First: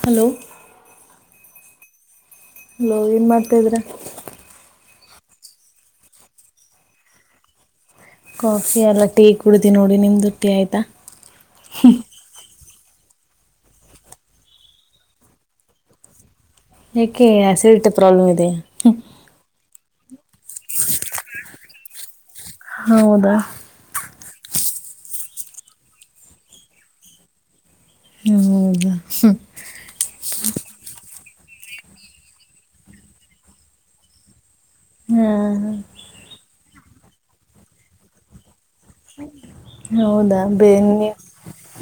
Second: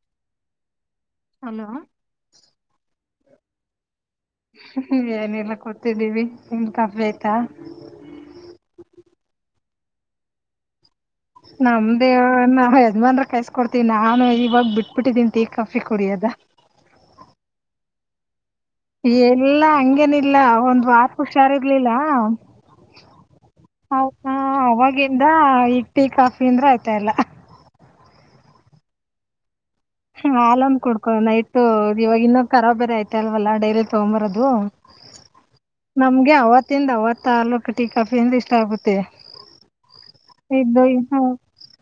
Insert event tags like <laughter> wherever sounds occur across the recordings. Hello hello hello ಏನ್ ಮಾಡ್ತಾದ್ರ ಏನೆಲ್ಲ ಕೊತಿದ್ದೀವಿ ನಿಮ್ಮ ಕಪಿ ಆಯ್ತಾ ಕಾಫಿ ಎಲ್ಲ ಟೀ ಕುಡುದ ನೋಡಿ ನಿಮ್ದು ಟ್ಟಿ ಆಯ್ತಾ ನಮ್ದೇವ ನ ಅದ್ನ್ ಕಾಯಸ್ಕೊಡ್ತೀ ನಾನು ಇವಾಗ ಬಿಟ್ಬಿಟ್ಟಿದೀ ಟೀ ಕಾಫಿ ಕುಡಿ ಅದ ಏಕೆ ಆಸಿಡಿಟಿ ಪ್ರಾಬ್ಲಮ್ ಇದೆ ಎಲ್ಲಾ ಹಂಗೇನಿಲ್ಲ ಒಂದ್ ವಾರ ಹುಷಾರ್ ಇರ್ಲಿಲ್ಲ ಹೌದಾ ಹ ಅವಾಗಿಂದ ಇಡ್ಲಿ ಕಾಫಿ ಅಂದ್ರ ಆಯ್ತಾ ಎಲ್ಲ <inaudible> ಹ ಆಲಾಮ್ ಕುಡ್ಕೊ ನೈತು ಇವಾಗ ಇನ್ನ ಖರಾ ಬೇರೆ ಐತೆ ಅಲ್ವಲ್ಲ ಡೈರಿ ತಗೊಂಬರೋದು ಹಾ ಹ ತ್ತಿಂದ ಅವತ್ತಿಂದ ಹಲೂ ಕಟಿ ಕಾಫಿಯಿಂದ ಇಷ್ಟ ಆಗ್ಬಿಟ್ಟಿದೆ ಹೌದಾ ಬ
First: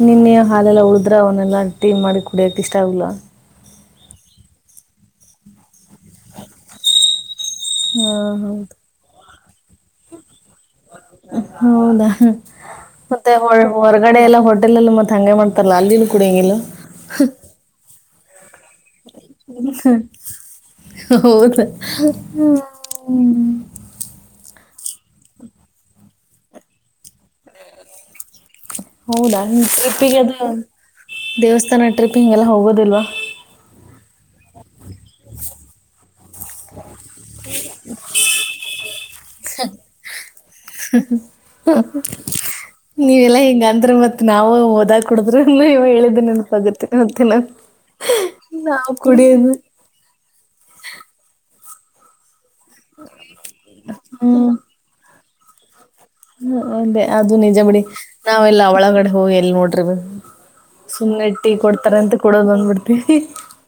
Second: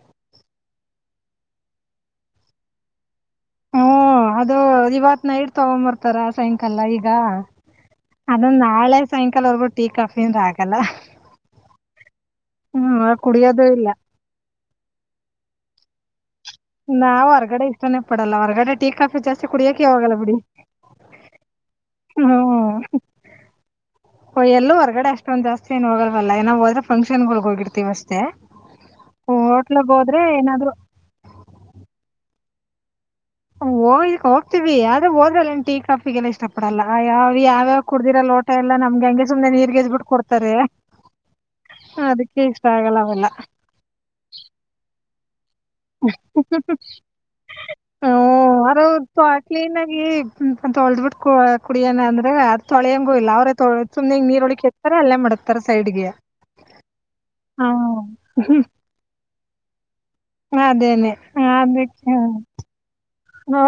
ನಿನ್ನೆಯ ಹಾಲೆಲ್ಲ ಊಳ್ದ ಅ್ರ ಅವನ್ನೆಲ್ಲಾ ಟೀ ಮಾಡಿ ಕುಡಿಯಕ್ ಇಷ್ಟ ಆಗ್ಲೂ ಹಓ ಅದು ಇವತ್ ನೈಟ್ ತಗೊಂಬರ್ತಾರ ಸಾಯಂಕಾಲ ಈಗ ಹಾಂ ಅದಂದ ಹೌದು ನಾಳೆ ಸಾಯಂಕಾಲವರೆಗೂ ಟೀ ಕಾಫಿನ್ ಆಗಲ್ಲ ಹೌದಾ ಹ್ಮ್ ಮತ್ತೆ ಕುಡಿಯೋದು ಇಲ್ಲ ಹೊರಗಡೆ ಎಲ್ಲ ಹೋಟೆಲ್ಲ್ ಮತ್ತೆ ಹಂಗೆ ಮಾಡ್ತಾರಲ್ಲ ಅಲ್ಲಿ ನಾವ್ ಹೊರ್ಗಡೆ ಇಷ್ಟಾನೇ ಪಡಲ್ಲ ಹೊರ್ಗಡೆ ಕಾಫಿ ಜಾಸ್ತಿ ಕುಡಿಯಕೆ ವಾಗಲ್ಲ ಬಿಡಿ ಹ್ಮ್ ಹ್ಮ ಕಡೆ ಅಷ್ಟೊಂದ ಜಸ್ತಿ ಏ ಹೋಗಲ್ಲ್ಲ ಏ ಹೋದ್ರೆ ಫಕ್ಷನ್ಗಳ ಹೋಗಿರ್ತತಿವಿ ಅಷ್ಟೇ ಹೌದಾ ಹೋಟ್ಲಗ್ ಟ್ರಿಪ್ಪಿಗೆ ಹೋದ್ರೆ ಅದು ಏನಾದ್ರು ದೇವಸ್ಥಾನ ಟ್ರಿಪ್ ಹಿಂಗೆಲ್ಲ ಹೋಗೋದಿಲ್ವಾ ಹ ಹೋಗ್ತೀವಿ ಹೋಗ್ತೀವಿ ಹೋದ್ರೆ ಅಲ್ಲಿ ಟೀ ಕಾಫಿಗೆಲ್ಲ ಇಷ್ಟ್ ಇಷ್ಟಪಡಲ್ಲ ಯಾವ ಯಾವ್ಯಾವ್ ಕುಡ್ದಿರ ಲೋಟ ಎಲ್ಲ ನಮ್ಗೆ ಹಂಗೆ ಸುಮ್ನೆ ನೀರ್ಗೆ ಎಡ್ಜ್ ಬಿಟ್ಟು ಕೊಡ್ತಾರೆ ಅದಕ್ಕೆ ಇಷ್ಟ ಆಗಲ್ಲ ನೀವೆಲ್ಲಾ ಅವೆಲ್ಲ ಹಿಂಗಂದ್ರ ಮತ್ ನಾವ ಹೋದ ಇ ಇವ ಹೇಳಿದ್ದನೆ ನೆನಪು ಆಗುತ್ತೆ ಮತ್ತೆನಾ ಹ ಅವರು ಕ್ಲೀನಾಗಿ ತೊಳ್ದ್ ಬಿಟ್ಟ್ ಕೂ ಕುಡಿಯನ ಅಂದ್ರೆ ಅ ತೊಳೆಂಗು ಇಲ್ಲ ಅವ್ರೇುನೆಗ್ ನೀರುಳಿ ಎಚ್ ತಾರೆ ಅಲ್ಲೆ ಮಾಡುತ್ತೆ ಹ್ಮ ಒಂದೇ ಅದು ನಿಜ ಬಿಡಿ ನಾವೆಲ್ಲ ಒಳಗಡೆ ಹೋಗಿ ಎಲ್ಲಿ ನೋಡ್ರಿ ಬಿ ಅದೇನೆ ಸುಮ್ನೆ ಟೀ ಕೊಡ್ತಾರೆ ಅಂತ ಕೊಡೋದು ಬಂದ್ಬಿಡ್ತೀವಿ ಹ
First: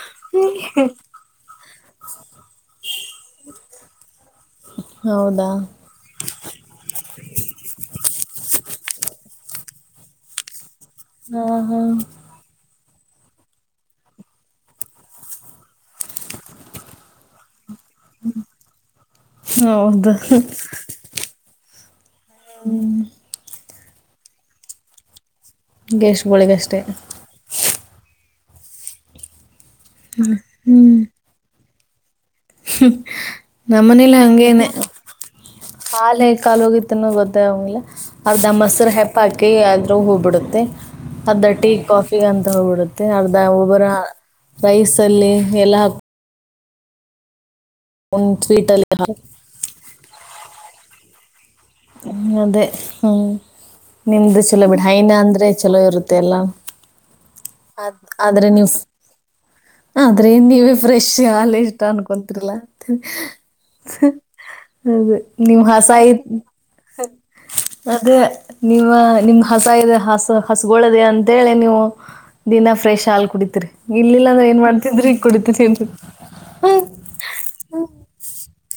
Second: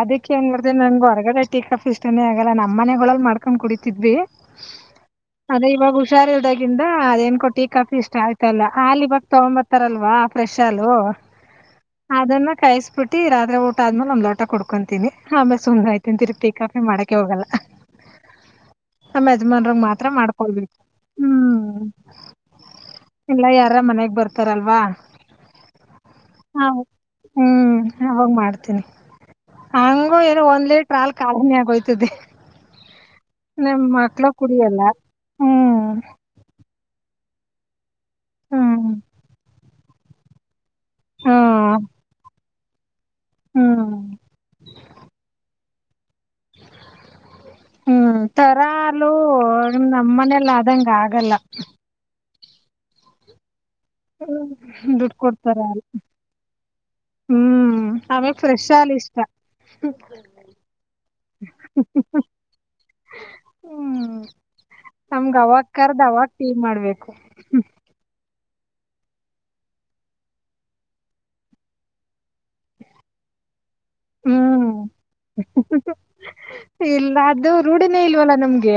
ಅದಿಕೆ ಏನ್ ಮಾಡತ ನಂಗೆ ಹೊರಗಡೆ ಟ್ಟಿ ಕಾಫಿ ಇಷ್ಟಾನೇ ಆಗಲ್ಲ ನಮ್ಮ ನಮ್ಮನೆಗಳಲ್ಲಿ ಮಾಡ್ಕೊಂಡ್ ಕುಡಿತಿದ್ವಿ ಹೌದಾ ಅದೇ ಇವಾಗ ಹುಷಾರ್ ಇಲ್ದಾಗಿಂದ ಅದೇನ್ ಕೊಟ್ಟಿ ಕಾಫಿ ಇಷ್ಟ ಆಯ್ತಲ್ಲ ಅಯಹಾಲ್ ಇವಾಗ ತೊಂಬತ್ ರಲ್ವಾ ಫ್ರೆಶ್ ಹಾಲ್ ಹಾ ಹಾ ಅದನ್ನ ಕಾಯಸ್ಬಿಟ್ಟಿ ರಾತ್ರಿ ಆದ್ಮೇಲೆ ಒಂದ್ ಲೋಟ ಕುಡ್ಕೊಂತೀನಿ ಆಮೇಲೆ ಸುಮ್ ಹಾಯ್ತೀನಿ ತಿರುಗ ಟೀ ಕಾಫಿ ಮಾಡಕೆ ಹೋಗಲ್ಲ ಆ ಯೆಜಮಾನ್ರಗ್ ಮಾತ್ರ ಹೌದು ಮಾಡ್ಕೊಳ್ಬೇಕು ಹ್ಮ್ ಇಲ್ಲ ಯಾರ ಮನೆಗ್ ಬರ್ತಾರಲ್ವಾ ಹ ಗೆಸ್ಟ್ಗಳಿಗಷ್ಟೇ ಹ್ಮ್ ಅವಾಗ ಮಾಡ್ತ ಹಂಗು ಏನು ಒಂದ್ ಲೀಟ್ರ ಹ್ಮ್ ಹಲ್ ಕಾಲಿನೆ ಆಗೋಯ್ತದೆ ನಮ್ ನಮ್ಮನೇಲಿ ಮಕ್ಳು ಹಂಗೇನೆ ಕುಡಿಯಲ್ಲ ಹ್ಮ್ ಹಾಲ್ ಹೇ ಕಾಲು ಹೋಗಿದ ಗೊತ್ತಂಗಲ್ಲ ಅದ ಹ್ಮ್ ಮೊಸರು ಹೆಪ್ಪ ಹಾಕಿ ಆದರು ಹೋಗ್ಬಿಡುತ್ತೆ ಅರ್ಧ ಟೀ ಹ್ಮ್ ಕಾಫಿಗೆ ಅಂತ ಹೋಗಿಬಿಡುತ್ತೆ ಅರ್ಧ ಹ್ಮ್ ಒಬ್ಬರ ರೈಸ್ ಅಲ್ಲಿ ಎಲ್ಲ ಹ್ಮ್ ಹಾಕೊಂಡು ತರ ಸ್ವೀಟಲ್ಲಿ ಹಾಲು ನಮ್ಮ ಮನೇಲ್ಲ ಆದಂಗ ಆಗಲ್ಲ ಅದೇ ಹ್ಮ್ ನಿಮ್ದು ಚಲೋ ಬಿಡ ಹೈನ ದುಡ್ಡು ಅಂದ್ರೆ ಕೊಡ್ತಾರ ಚಲೋ ಹಾಲು ಇರುತ್ತೆ ಎಲ್ಲ ಹ್ಮ್ ಅದ ಆಮೇಲ್ ಆದ್ರೆ ಫ್ರೆಶ್ ನೀವು ಹಾಲ್ ಇಷ್ಟ ಆದ್ರೆ ನೀವೇ ಫ್ರೆಶ್ ಹಾಲ ಇಷ್ಟ ಅನ್ಕೊಂತರ್ಲಾ ಹ್ಮ್ ಅದ ನಮ್ಗ್ ನಿಮ್ ಅವಾಗ್ ಕರ್ದ್ ಹಾಸಯ ಅವಾಗ್ ಟೀ ಮಾಡ್ಬೇಕು ಅದೆ ನೀವ ನಿಮ್ ಹಸ ಇ ಹಸ ಹಸಗಳದ ಅಂತೇಳಿ ನೀವು ದಿನ ಫ್ರೆಶ್ ಹಾಲ್ ಕುಡಿತರಿ ಇಲ್ಲಿಲ್ಲ ಅಂದ ಏನ್ ಹ್ಮ್ ಮಾಡ್ತಿದ್ರೆ ಈಗ ಕುಡಿತತಿ ಇಲ್ಲ ಅದು ರೂಢಿನೇ ಇಲ್ವಲ್ಲ ನಮ್ಗೆ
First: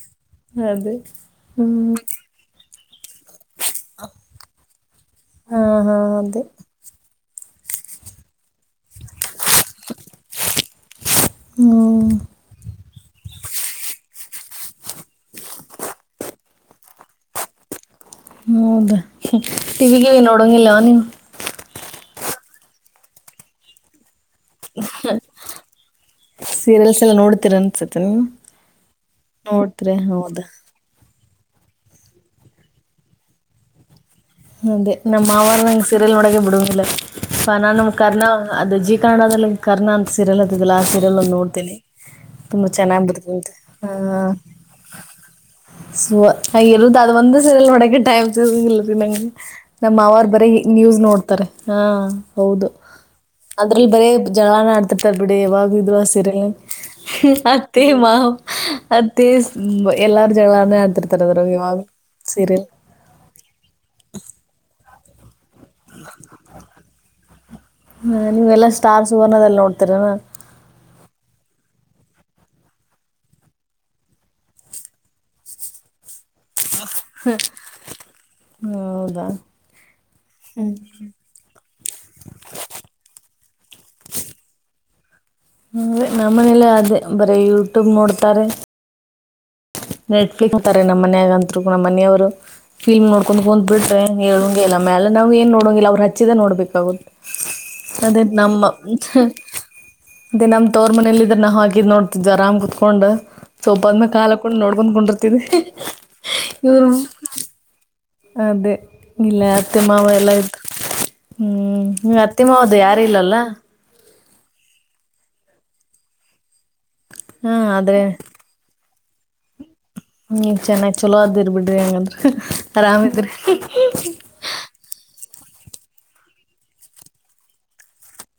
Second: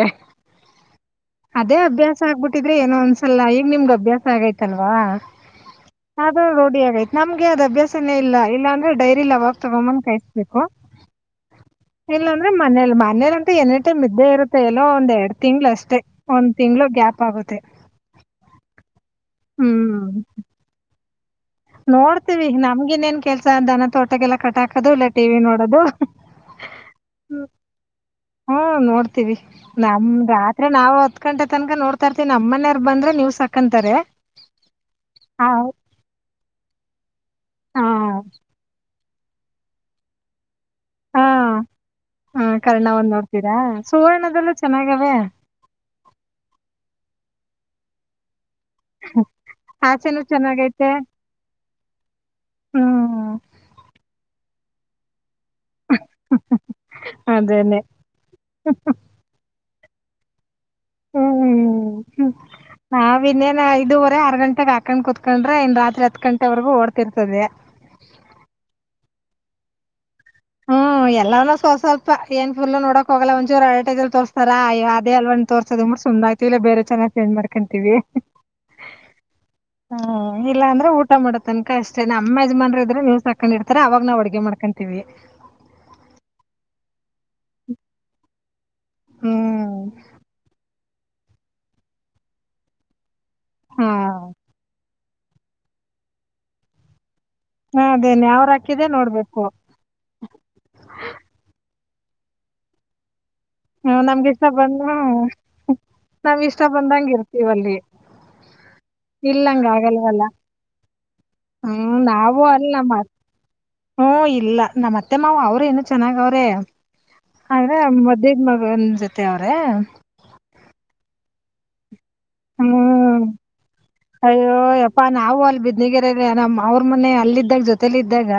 ಅದೇ ಅದೇ ಹ್ಮ್ ಅಭ್ಯಾಸ ಆಗ್ಬಿಟ್ಟಿದ್ರೆ ಏನೋ ಒಂದ್ಸಲ ಈ ನಿಮ್ಗ ಅಭ್ಯಾಸ ಆಗೈತಲ್ವಾ ಹಾ ಹಾ ಅದೇ ಅದು ರೋಡಿ ಆಗೈತ ನಮ್ಗೆ ಅದ್ ಅಭ್ಯಾಸನೇ ಇಲ್ಲ ಇಲ್ಲಾ ಅಂದ್ರೆ ಡೈರಿ ಅವಾಗ ತಗೋ ಬಂದು ಕಾಯಿಸ್ಬೇಕು ಹ್ಮ್ ಇಲ್ಲಾಂದ್ರೆ ಮನೇಲಿ ಮನೇಲಿ ಅಂತ ಎನಿ ಟೈಮ ಇದ್ದೆ ಇರುತ್ತೆ ಎಲ್ಲೋ ಒಂದ್ ಎರಡ್ ತಿಂಗ್ಳ ಅಷ್ಟೇ ಒಂದ್ ತಿಂಗ್ಳ ಗ್ಯಾಪ್ ಆಗುತ್ತೆ ಹೌದಾ ಟಿವಿಗೆ ಹ್ಮ್ ನೋಡಂಗಿಲ್ಲ ನೀವು ನೋಡ್ತೀವಿ ನಮ್ಗ ಇನ್ನೇನ್ ಕೆಲ್ಸ ದನ ತೋಟಕ್ಕೆಲ್ಲ ಕಟಾಕದು ಇಲ್ಲ ಟಿವಿ ನೋಡೋದು ಸೀರಿಯಲ್ಸ್ ಎಲ್ಲ ಹ್ಮ ನೋಡ್ತೀರ ಅನ್ಸತ್ತೆ ನೀವು ಹ್ಮ ನೋಡ್ತೀವಿ ನೋಡ್ತೀರಿ ನಮ ಹೌದಾ ರಾತ್ರಿ ನಾವು ಹತ್ತ್ ಗಂಟೆ ತನಕ ನೋಡ್ತಾ ಇತನಿ ನಮ್ಮನೆಯವರು ಬಂದ್ರೆ ನ್ಯೂಸಾಕಂತಾರೆ ಅದೇ ನಮ್ಮ್ ಮಾವಾರಂಗ ಸೀರಿಯಲ್ ಮಾಡೋಡಕ ಬಿಡುವುದಿಲ್ಲ ನ ಆ ನಮ ಕರ್ಣ ಜೀ ಕನ್ನಡದಲ್ಲಿ ಕರ್ನಾ ಅಂತ ಸೀರಿಯಲ್ತ್ತಿದಿಲ್ಲಲ್ಲ ಆ ಸೀರಿಯಲ್ ಒಂದು ಆ ನೋಡ್ತೀನಿ ಹಾ ತುಂಬಾ ಕರ್ಣ ಚೆನ್ನಾಗ್ ಒಂದ್ ಬತ್ತದ್ ನೋಡ್ತೀರಾ <unintelligible> ಅದ್ ಸುವರ್ಣದಲ್ಲೂ ಚೆನ್ನಾಗವೆ ಅ ಸರುದು <unintelligible> ಅದು ಒಂದು ಸಿರಿಯಲ್ <unintelligible> ಟೈಮ ಸಿಲ್ಲಿನಂ <unintelligible> ನನಗೆ ಆಚೆನೂ ನಮ್ಮವಾರ್ ಬರೀ ಚೆನ್ನಾಗೈತೆ ನ್ಯೂಸ್ ನೋಡ್ತಾರೆ ಹಾ ಹೌದು ಹ್ಮ್ ಅದ್ರಲ್ಲಿ ಬರೇ ಜಗಳನೆ ಆಡ್ತಿರ್ತಾರೆ ಬಿಡ <unintelligible> ವ <unintelligible> ವಿದುವಾಾಸರೆಲ್ಲ <unintelligible> ಅದೇನೆ ಅತ್ತೇ ಮಾ ಅತ್ತೇ ಎಲ್ಲಾರು ಜಗಳಾರನೇ ಆಡ್ತಿರ್ತಾರೆ ಅದ್ರ ಇವಾಗ ಹ್ಮ್ ಸೀರಿಯಲ್ ನಾವ್ ಇನ್ನೇನ ಐದೂವರೆ ಆರ್ ಗಂಟೆಗೆ ಹಾಕೊಂಡ ಕ ಕುತ್ಕೊಂಡ್ರೆ ಇನ್ ರಾತ್ರಿ ಹತ್ ಗಂಟೆರೆಗ ಓಡ್ತಿರ್ತದೆ ಹಾ ನೀವೆಲ್ಲಾ ಸ್ಟಾರ್ಸ್ ಸುವರ್ಣ ದಲ್ಲಿ ನೋಡ್ತೀರನಾ ಹ್ಮ ಎಲ್ಲೂ ಸ್ವಲ್ಪ ಏನ್ ಫುಲ್ ನೋಡೋಕ್ ಹೋಗಲ್ಲ ಒಂಚೂರು ಅಡರ್ಟೈಲ್ಲಿ ತೋರ್ಸ್ತಾರಾ ಅ ಅಲ್ವ ತೋಸೋದ ಅದ್ ಬಟ್ಟ್ ಸುಮ್ ಆಯ್ತಿ ಇಲ್ಲ ಬೇರೆ ಚೆನ್ನಾಲ್ ಚೆಜ್ ಮಾಡ್ಕೊಂತೀವಿ <unintelligible> ಹ ಇಲ್ಲಾಂದ್ರೆ ಊಟ ಮಾಡತ್ತನಕ ಅಷ್ಟೇ ನಮ್ಮ ಯಜಮಾನ್ರ ಇದ್ರೆ ನೀವ್ಸ್ ಹಾಕದ್ ಇತಾರೆ ಅವಾಗ ನಾ್ ಅಡ್ಗೆ ಮಾಡ್ಕಂತ ತಿವಿ ಹ್ಮೆ ನಮ್ಮ ಮನೇಲ್ಲ ಅದೇ ಬರೀ ಯೂಟ್ಯೂಬ್ ನೋಡ್ತಾರೆ ಹ್ಮ್ ನೆಟ್ಫ್ಲಿಕ್ಸ್ ನಮ್ಮ ಮನಯಾಗಂತರು ನಮ್ಮ ಮನೆಯವರು ಫಿಲ್ಮ್ ನೋಡ್ಕೊಂಡ್ ಹ ಹೊ್ ಹಾ ಬಿಟ್ರ ಹೇಳಂಗಗೆಲ್ಲ ಮ್ಯಾಲ ನಾ್ ಏನ್ ನೋಡಂಗಿಲ್ಲ ಅವ್ರು ಹಚ್ಚಿದ ನೋಡ್ಬೇಕಾಗುತ್ತೆ ಅದೇ ಅದೇನೆ ಅವ್ರ್ ನಮ್ಮ ಹಾಕಿದ್ದೆ ನೋಡ್ಬೇಕು ಅದೇ ನಮ ತೋರ್ ಮನೇಲಿ ಇದ್ರನ್ನ ಹಾಕಿದ್ ನೋಡ್ ಅರಾಮ್ ಕುೂತ್ಕೊಂಡ್ ಸೋಫಾ ದ್ಮೇಲೆ ಕಾಲಕ್ ಬಂದ ನಾವ್ ಇಷ್ಟ ಇವರು ಬಂದಂಗ ಇರ್ತೀವ ಅಲ್ಲಿ ಅದೇ ಇಲ್ಲ ಇಲ್ ಹಂಗ್ ಅತ್ತೆ ಮಾವ ಆಗಲ್ವಲ್ಲ ಎಲ್ಲ ಇಯ್ತು ಹ್ಮ್ ನೀ ಅತ್ತಿ ಮಾವ್ ಹದು ಯಾರ ಇಲ್ಲಲ್ಲ ಹ್ಮ ಇಲ್ಲ ನಮ್ಮ ಮತ್ತೆ ಮಾವ ಅವ್ರ ಏನು ಚೆನ್ನಾಗ ಅವ್ರೆ ಆದ್ರೆ ಮದೇದ್ ಮಗನ್ ಜೊತೆ ಅವ್ರೆ ನೀ ಚೆನ್ನಾಗ್ ಚಲೋ ಅದಿರ್ ಬಿಡ್ರಿ ಹಂಗಂದ್ರೂ ಆರಾಮ ಹ್ಮ್ ಹೆತ್ರ ಬಿದ್ನಗರೆಾಗ ನಮ್ ಅವ್ರ ಮನೆ ಅಲ್ಲಿದ್ದಾಗ ಜೊತೇಲಿ ಇದ್ದಾಗ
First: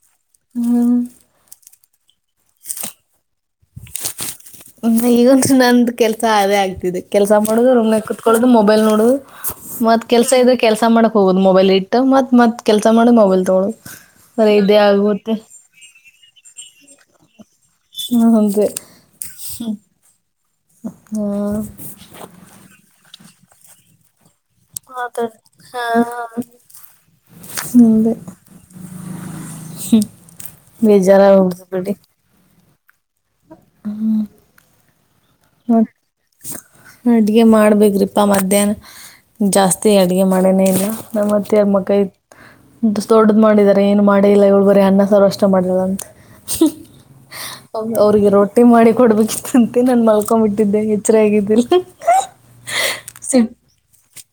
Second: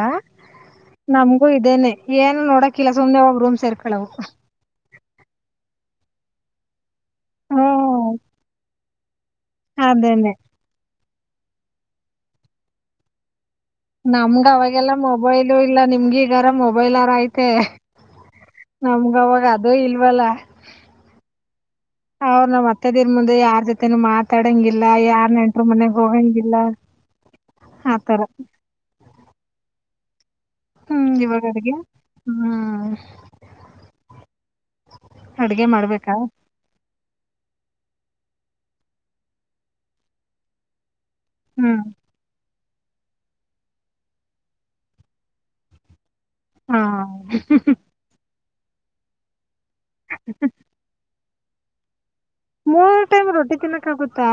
ಹ್ಮ್ ನಮಗೂ ಇದೇನೆ ಏನು ನೋಡಕಲ್ಲ ಸುಮನೆ ಹೋಗ್ ರೂಮ್ ಸೇರ್ಕಳವ ಹ್ಮ ಈಗ ಒಂದು ನಂದು ಕೆಲ್ಸ ಆದೇ ಆಗ್ತಿದೆ ಕೆಲ್ಸ ಮಾಡುದು ಹ್ಮ್ ರುಮಕುತ್ಕೊಳ್ಳುದು ಮೊಬೈಲ್ ನೋಡುದು ಮತ್ ಕೆಲ್ಸ ಅದೇನೆ ಇದ್ರೆ ಕೆಲ್ಸ ಮಾಡಕ್ ಹೋಗುದು ಮೊಬೈಲ್ ಇಟ್ಟ ಮತ್ ಮತ್ ಕೆಲ್ಸ ಮಾಡಿ ಮೊಬೈಲ್ ತೊಗಳು ನಮ್ಗ ಅವಾಗೆಲ್ಲ ಮೊಬೈಲು ಇಲ್ಲ ನಿಮಗ ಈಗಾರ ಮೊಬೈಲ್ರ ಐತೆ ಹ್ಮ್ ಹಂಗೆ ನಮಗವಾಗ ಅದೂ ಇಲ್ವಲ್ಲ ಹಾ ಅವ್ರ ನಮ್ ಅತ್ತೆದಿರ್ ಮುಂದೆ ಯಾರ ಜೊತೆ ಮಾ ತಡಂಗಿಲ್ಲ ಯಾರ್ ಮಾತಾಡ್ ನಂಟರು ಹಾ ಮನೆಗ್ ಹೋಗಂಗಿಲ್ಲ ಆತರ <inaudible> ಹ್ಮ್ ಬೇಜಾರ ಇವಾಗ್ ಉದು ಅಡ್ಗೆ ಬಿಡಿ ಹ್ಮ್ ಹ್ಮ್ ಅಡ್ಗೆ ಮಾಡ್ಬೇಕಾ ಅಡುಗೆ ಮಾಡಬೇಕು್ರಿಪ್ಪ ಮಧ್ಯಾಹ್ನ ಜಾಸ್ತಿ ಅಡುಗೆ ಮಾಡೋನೇ ಇಲ್ಲ ನಮ್ಮತ್ತ ಹ್ಮ್ ಮಕೈ ದೊಡದು ಮಾಡಿದಿದ್ದಾರೆ ಏನು ಮಾಡೇ ಇಲ್ಲ ಇಳ್ ಬರಿ ಅನ್ನ ಸಾವರು ಅಷ್ಟ ಮಾಡಲ್ಲ ಅಂತ ಹಾ ಅವ್ರಿಗೆ ರೋಟ್ಟಿ ಮಾಡಿ ಕೊಡ್ಬೇಕಿತ್ತಂತ ನನ್ ಮಲ್ ಮೋಕೊ್ಂಬಿಟ್ಟಿದ್ದೆ ಎಚ್ಚರ ಆಗಿದ್ದೀಿಲ್ಲ ಮೂರ್ ಟೈಮ್ ರೊಟ್ಟಿ ತಿನ್ನಕ್ ಆಗುತ್ತಾ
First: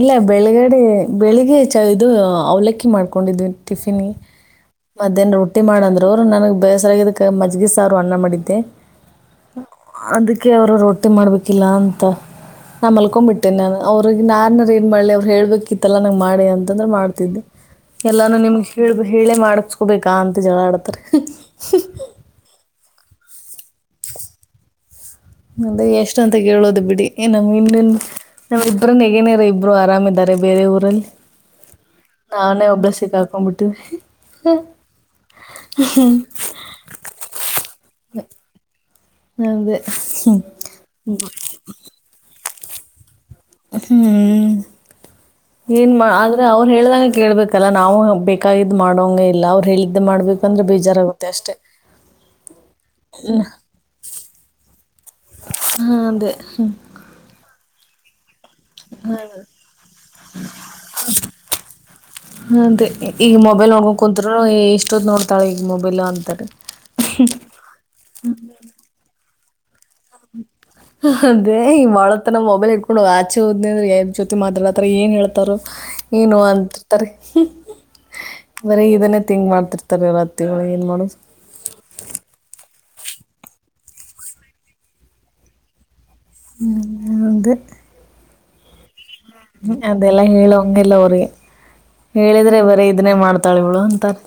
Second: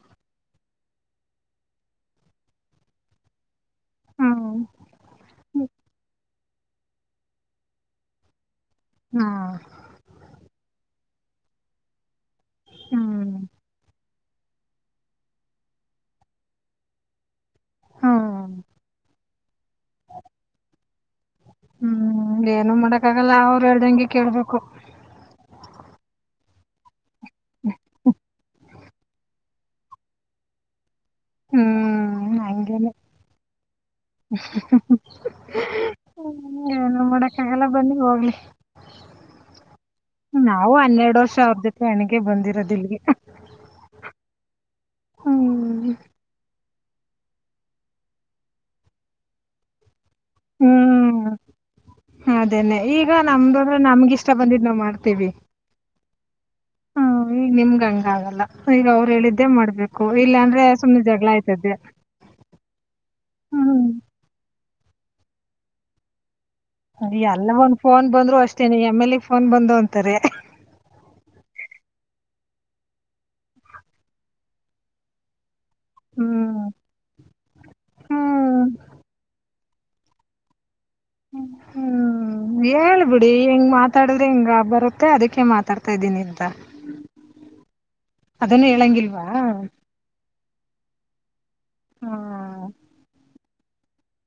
ಇಲ್ಲ ಬೆಳಗಡೆ ಬೆಳಿಗ್ಗೆ ಚಿ ಅವಲಕ್ಕಿ ಮಾಡ್ಕೊಂಡಿದ್ನ್ ಟಿಫಿನ್ಿ ಹ್ಮ್ ಮಧೇನ್ ರೊಟ್ಟಿ ಮಾಡಂದ್ರ ನನ ಬೇಸರಾಗಕ್ಕೆ ಮಜ್ಗಿ ಸಾರು ಅನ್ನ ಮಾಡಿದ್ದೆ ಹಾ ಅದಕ್ಕೆ ಅವರು ರೊಟ್ಟಿ ಮಾಡ್ಬೇಕಿಲ್ಲ ಅಂತ ನಮ್ಮ ಹ್ಮ್ ಮಲ್ಕೊಂಡ್ಬಿಟ್ಟೆನೆ ನಾನು ಅವ ಅವ್ರಿಗೆ ನಾರ್ನ ಏ ಮಾಡ್ಲಿ ಅವ್ರು ಹೇಳ್ಬೇಕಕ್ಿತ್ತಲ್ಲ ನಂಗ ಮಾಡಿ ಅಂತಂದ್ರೆ ಮಾಡ್ತಿದಿದ್ದೆ ಎಲ್ಲಾನು ಹ್ಮ್ ನಿಮ್ ಹೇಳ್ ಹೇಳೇ ಮಾಡಸ್ಕೊಬೇಕಾ ಅಂತ ಜಗಾ ಳ ಆಡ್ತರಿ ಹ್ಮ್ ಏನು ಮಾಡಕ್ಕ ಆಗಲ್ಲ ಅವ್ರು ಹೇಳ್ದಂಗೆ ಕೆಲಸ ಕೇಳ್ಬೇಕು ಅದೆ ಎಷ್ಟ ಅಂತ ಕೇಳೋದು ಬಿಡಿ ನಮ್ ಇನ್ನನ್ ನಾವ್ ಇಬ್್ರನ್ನ ಹೇಗನೇಾರ ಇ ಇಬ್ರು ಆರಾಮ್ ಇದಾರೆ ಬೇರೆ ಊರಲ್ಲಿ ಹ್ಮ್ ಹ್ಮ್ಮ್ ನಾವೇ ಒಬ್ಬ ಹೆಂಗೇನೇ ಸಿಕ್ಕಾಕೊಂಡ್ಬಿಟ್ಟಿದ್ವಿ <unintelligible> ಏನು ಮಾಡಕ್ಕ ಆಾಗಲ್ಲ ಬಂದಿ ಹೋಗ್ಲಿ ಅದೇ ನಾವು ಹನ್ನೆರಡು ವರ್ಷ ಅವ್ರ ಜೊತೆ ಎಣಗೆ ಬಂದಿರೋದಿಲ್ಲಿಗೆ ಹ್ಮ್ ಏನ್ ಹ್ಮ್ ಆದ್ರೆ ಅವ ರು ಹೇಳ್ದಂಗ ಕೇಳಳ್ಬೇಕಲ್ಲ ನಾವು ಬೇಕಾಗಿದ್ದ್ ಮಾಡೋಂಗ ಇಲ್ಲ ಅವ್ರು ಹೇಳ ಇದು ಮಾಡ್ಬೇಕಂದ್ರೆ ಹ್ಮ್ ಬೇಜಾರಾಗುತ್ತೆ ಅಷ್ಟೇ ಅದೇನೆ ಈಗ ನಮ್ದುಂದ್ರೆ ನಮ್ಗ ಇಷ್ಟ ಬಂದಿದ್ ನಾವ್ ಮಾಡ್ತೇವಿ ಹ್ಮ ನಿಮ್ಗ ಹಂಗ ಆಗಲ್ಲ ಈಗ ಅವ್ರು ಹೇಳಿದ್ದೇ ಮಾಡ್ಬೇಕು ಇಲ್ಲಾಂದ್ರೆ ಸುಮಮ್ಮನೆ ಜಗಳ ಆಯ್ತದ್ದೆ ಅದೆ ಈಗ ಮೊಬೈಲ್ ನೋಡ್ಕೊಂಡ ಕುತ್ರರು ಎಷ್ಟೊತ್ ನೋಡ್ತಾಳೆ ಈಗ ಮೊಬೈಲ್ ಅಂತಾರೆ ಅರಿ ಎಲ್ಲ ಒಂದ್ ಫೋನ್ ಬಂದ್ರು ಅಷ್ಟೇನೆ ಎಮ್ಮೇಲಿಗ್ ಫೋನ್ ಬಂದ ಅದೇ ಈ ಮಾಡಾಳ ಮತ್ತ ನ್ ಮೊಬೈಲ್ ಇಟ್ಕೊಂಡು ಆಚ ಹೋದನ್ರ ಜೊತೆ ಮಾತಾಡತಾರ ಏನ್ ಹೇಳ್ತಾರೆ ಏನು ಹ್ಮ್ ಅಂತತಾರೆ ಹ್ಮ್ ಬರೀ ಇದನ್ನೇ ತಿಂಗ್ ಮಾಡ್ತ ಇ ತರ ಇವತ್ತು ಹ್ಮ ಹ್ಮ್ ಹೇಳ್ಬಿಡಿ ಹೆಂಗ್ ಮಾತಾಡಿದ್ರೆ ಹಿಂಗ ಬರುತ್ತೆ ಅದಕ್ಕೆ ಮಾತಾಡ್ತ ನಿ ಅಂತ ಹ್ಮ್, ಅದನ್ನು ಹೇಳಂಗಿಲ್ವಾ ್ಮ ಅದೆಲ್ಲಾ ಹೇಳಂಗಿಲ್ಲ ಅವ್ರಿಗೆ ಹೇಳಿದ್ರೆ ಹ್ಮ್ ಬರೀ ಇದನ್ನೇ ಮಾಡ್ತ ತಳಿಳು ಅಂತಾರೆ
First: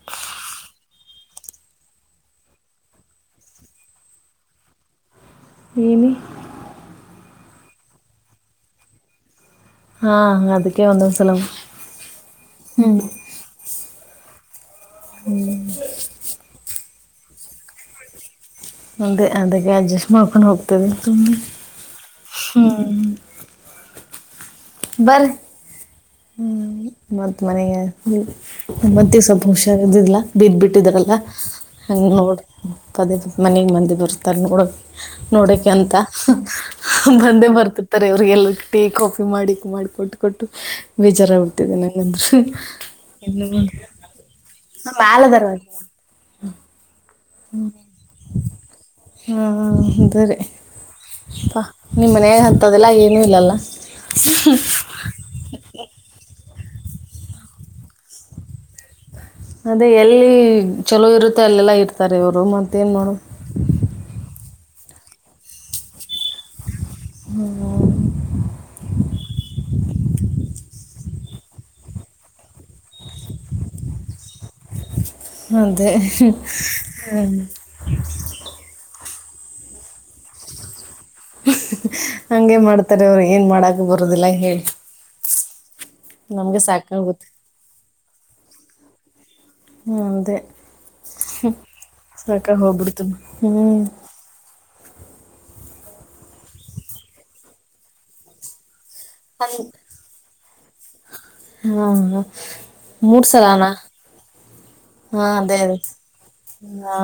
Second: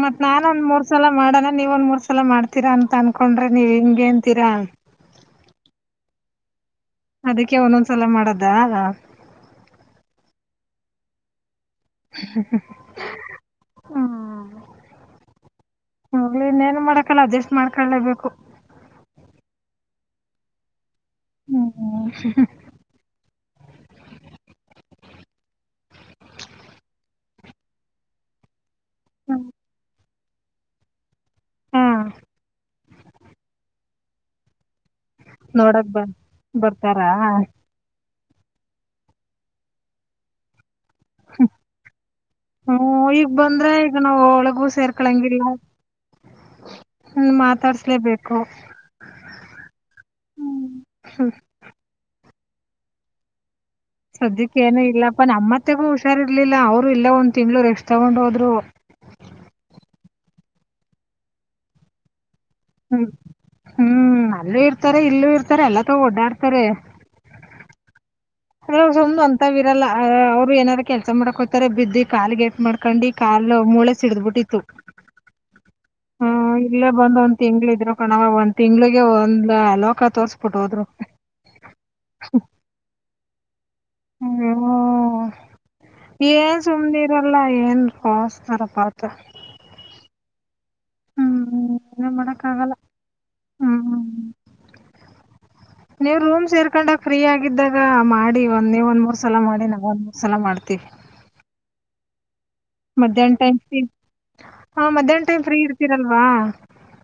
ಮತ್ ನಾನೊಂದ್ ಮೂರ್ ಸಲ ಮಾಡಣ ನೀವ ಒಂದ್ ಮೂರ್ ಸಲ ಮಾಡ್ತೀರಾ ಅಂತ ಅನ್ಕೊಂಡ್ರೆ ನೀವ್ ಹಿಂಗೇನ್ಂತೀರಾ ಹ <unintelligible> ಏನು ಅದಕ್ಕೆ ಒಂದೊಂದ್ಸಲ ಮಾಡದಾ ಹಾ ಅದಕ್ಕೆೇ ಒಂದ ಸಲ ಹ್ಮ <unintelligible> ಹ್ಮ್ ಲ್ಲ ಅಡ್ಜಸ್ಟ್ ಮಾಡ್ಕೊಳ್ಳೇಬೇಕು ಅದೇ ಅದಕ್ಕೆ ಅಡ್ಜಸ್ಟ್ ಮಾಡ್ಕೊಂಡು ಹೋಗ್ತದೆ ಹ್ಮ್ ಹ್ಮ್ ಬರ ಹ್ಮ್ ಮತ್ತ್ ಮನೆಗೆ ಮತ್ತಿಗೆ ಸ್ವಲ್ಪ ಹುಷಾರ್ದಿದಲಾ ಬಿದ್ದ ಬಿಿಟ್ಟಿದ್ರಲ್ಲ ಹ್ಮ್ ಹಂಗೆ ನೋಡ ಪದೇ ಮನೆಗೆ ಮಂದಿ ಬರ್ಸ್ತಾರೆ ನೋಡ ನೋಡಕ ನೋಡಕ್ ಅಂತ ಬ ಬರ್ತಾರಾ ಬಂದೆ ಬರ್ತಿತ್ತ ವ್ರರಿಗೆಲ್ಲ ಟೀ ಕಾಫಿ ಮಾಡಿ ಮಾಡಿ ಕೊಟ್ಟು ಕೊಟ್ಟು ಬೇಜಾರ ಹಡ್ತಿದೆ ಹ್ಮ್ ಈಗ ನಂಗಂದೂನ್ನು ಬಂದ್ರೆ ಈಗ ನಾವ್ ಒಳಗೂ ಮಾಲ ಸೇರ್ಕೊಳಂಗಿಲ್ಲ ದರವಾಗಿ <inaudible> ಹ್ಮ ಮಾತಾಡ್ಸ್ಲೇಬೇಕು ಹಾದ್ರ <unintelligible> ಅಾ ನಿಮ ಮನಾಗ ಅಂತದೆಲ್ಲ ಏನು ಇಲ್ಲಲ್ಲ ಸದ್ಯಕ್ಕೆ ಏನು ಇಲ್ಲಪ್ಪ ನಮ್ಮತ್ತೆಗೂ ಹುಷಾರ್ ಇರ್ಲಿಲ್ಲ ಇಲ್ಲ ಅವರು ಇಲ್ಲೆ ಒಂದು ತಿಂಗಳು ರೆಸ್ಟ್ ತಗೊಂಡ ಹೋದ್ರು ಅದೇ ಎಲ್ಲಿ ಚಲೋ ಇರುತ್ತೆ ಅಲ್ಲೆಲ್ಲಾ ಇರ್ತಾರೆ ಇವರು ಮತ್ತೇನು ಹ್ಮ್ ಮಾಡೋದು ಹ್ಮ್ ಅಲ್ಲೂ ಇರ್ತಾರೆ ಇಲ್ಲೂ ಇರ್ತಾರೆ ಎಲ್ಲ ತ ಓಡ್ಡಾಡ್ತಾರೆ ಹ ಅ ಸುಮ್ ಒಂದತಾವ ಇರಲ್ಲ ಅವ್ರು ಏನಾದಾರು ಕೆಲಸ ಮಾಡಕ್ ಹೋತಾರೆ ಬಿದ್ದು ಕಾಲು ಗೇಟ್ ಮಾಡ್ಕೊಂಡಿ ಅಲ್ಲೋ ಮೂಳೆ ಸಿಡಿದಬಿಟ್ಟಿತ್ತು ಅದೇ ಹ್ಮ ಇಲ್ಲೇ ಬಂದ್ ಒಂದ್ ತಿಂಗ್ಳ ಇದ್ರು ಕಣವ ಒಂದ್ ತಿಂಗಳಗೆ ಒಂದ ಲೋಕ ತೋರ್ಸ್ಬಿಟ್ಟು ಹೋದ್ರು ಹಂಗೆ ಮಾಡ್ತಾರೆ ಅವರು ಏನ್ ಮಾಡಾಕ ಬರದಿಲ್ಲ ಹೇಳಿ ಹ್ಮ್ ನಮ್ಗೆ ಏನ್ ಸಾಕಾಗುತ್ತೆ ಸುಮನಿರಲ್ಲ ಏನ್ ವಸ್ತರಪಾತ ಹ್ಮ್ ಅದೇ ಏನ್ ಮಾಡಕ್ ಸಾಕ ಆಗಲ್ಲ ಹೋಗ್ಬಿಡ್ತ ಹ್ಮ್ ನೀವ್ ರೂಮ್ ಸೇರ್ಕೊಂಡಾಗ ಫ್ರೀ ಆಗಿದ್ದಾಗ ಮಾಡಿ ಒಂದ ನೀವ ಒಂದ್ ಮೂರ್ ಸಲ ಮಾಡಿ ನಾವ ಒಂದ್ ಮೂರ್ ಸಲ ಮಾಡ್ತೀವಿ ತ್ತಿವಿ ಹ್ಮ ಮಧ್ಯಾಹ್ನ ಟೈಮ್ ತಿಂ ಹಾ ಮಧ್ಯಾಹ್ನ ಟೈಮ್ ಅದೇ ಫ್ರೀ ಅದೇ ಇರ್ತೀರಲ್ವಾ ಹಾ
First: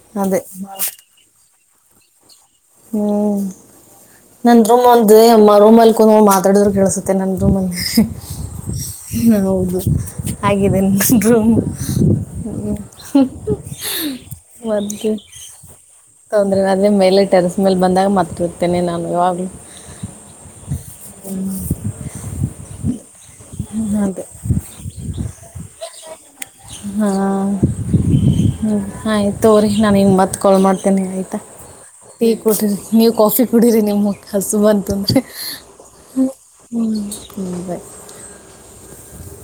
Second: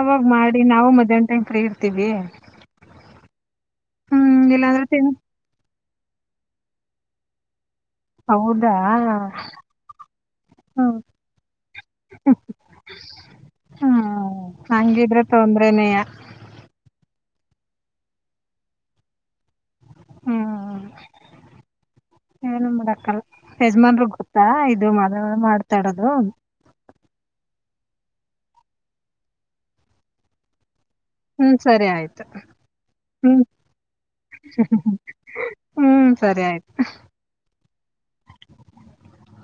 ಅವಾಗ್ ಅದೇ ಮಾಡಿ ನಾವು ಮಧ್ಯಾಹನ ಟೈಮ್ ಫ್ರೀ ಇರ್ತೀವಿ ಹ್ಮ್ ಹ್ಮ್ ನಂದ ಇಲ್ಲಾಂದ್ರೆ ರೂಮ್ ತಿನ್ ಒಂದ ಅಮ್ಮ ರೂಮ್ ಅಲ್ ನಾವು ಮಾತಾಡಿದ್ರರು ಕೆೇಳಸುತ್ತೆ ನನ್ನಂದ ಹೌದಾ ರೂಮಲ್ಲಿ ಹೌದು ಹಾಗಿದೆ ಹ್ಮ್ ನಿಮ್ದು ಹ್ಮ ಹ್ಮ್ ಮತ್ತೆ ಹಂಗಿದ್ರೆ ತೊಂದ್ರೆನೆಯ ತೊಂದ್ರೆ ಅದೇ ಮೇಲೆ ಟೆರೆಸ್ ಮೇಲೆ ಬಂದಾಗ ಮತ್ತಿ ಇರ್ತೇನೆ ನಾನು ಯಾವಾಗಲೂ ಹ್ಮ್ ಏನು ಮಾಡಕಲ್ಲ ಯಜಮಾನ್ರುಗ ಅದೇ ಗೊತ್ತಾ ಇದು ಮ ಮಾಡ್ತಾ ಇರೋದು ಹ್ಮ ಹ ಆಯ್ತ ತೋರಿ ನಾನ ಹಿಂಗ ಮತ್ ಕಾಲ್ ಮಾಡ್ತಿ ತಿನ್ನಿ ಆಯ್ತಾ ಹ್ಮ್ ಸರಿ ಆಯ್ತು ಟೀ ಕುಡ್ರಿ ನೀವ್ ಹ್ಮ್ ಕಾಫಿ ಕುಡರಿ ನಿಮ್ಕ ಹಸು ಬಂತಂದ್ರಿ ಹ್ಮ್ ಹ್ಮ ಸರಿ ಆಯ್ತು. ಹ್ಮ್ ಹ ಬಾಯ <inaudible>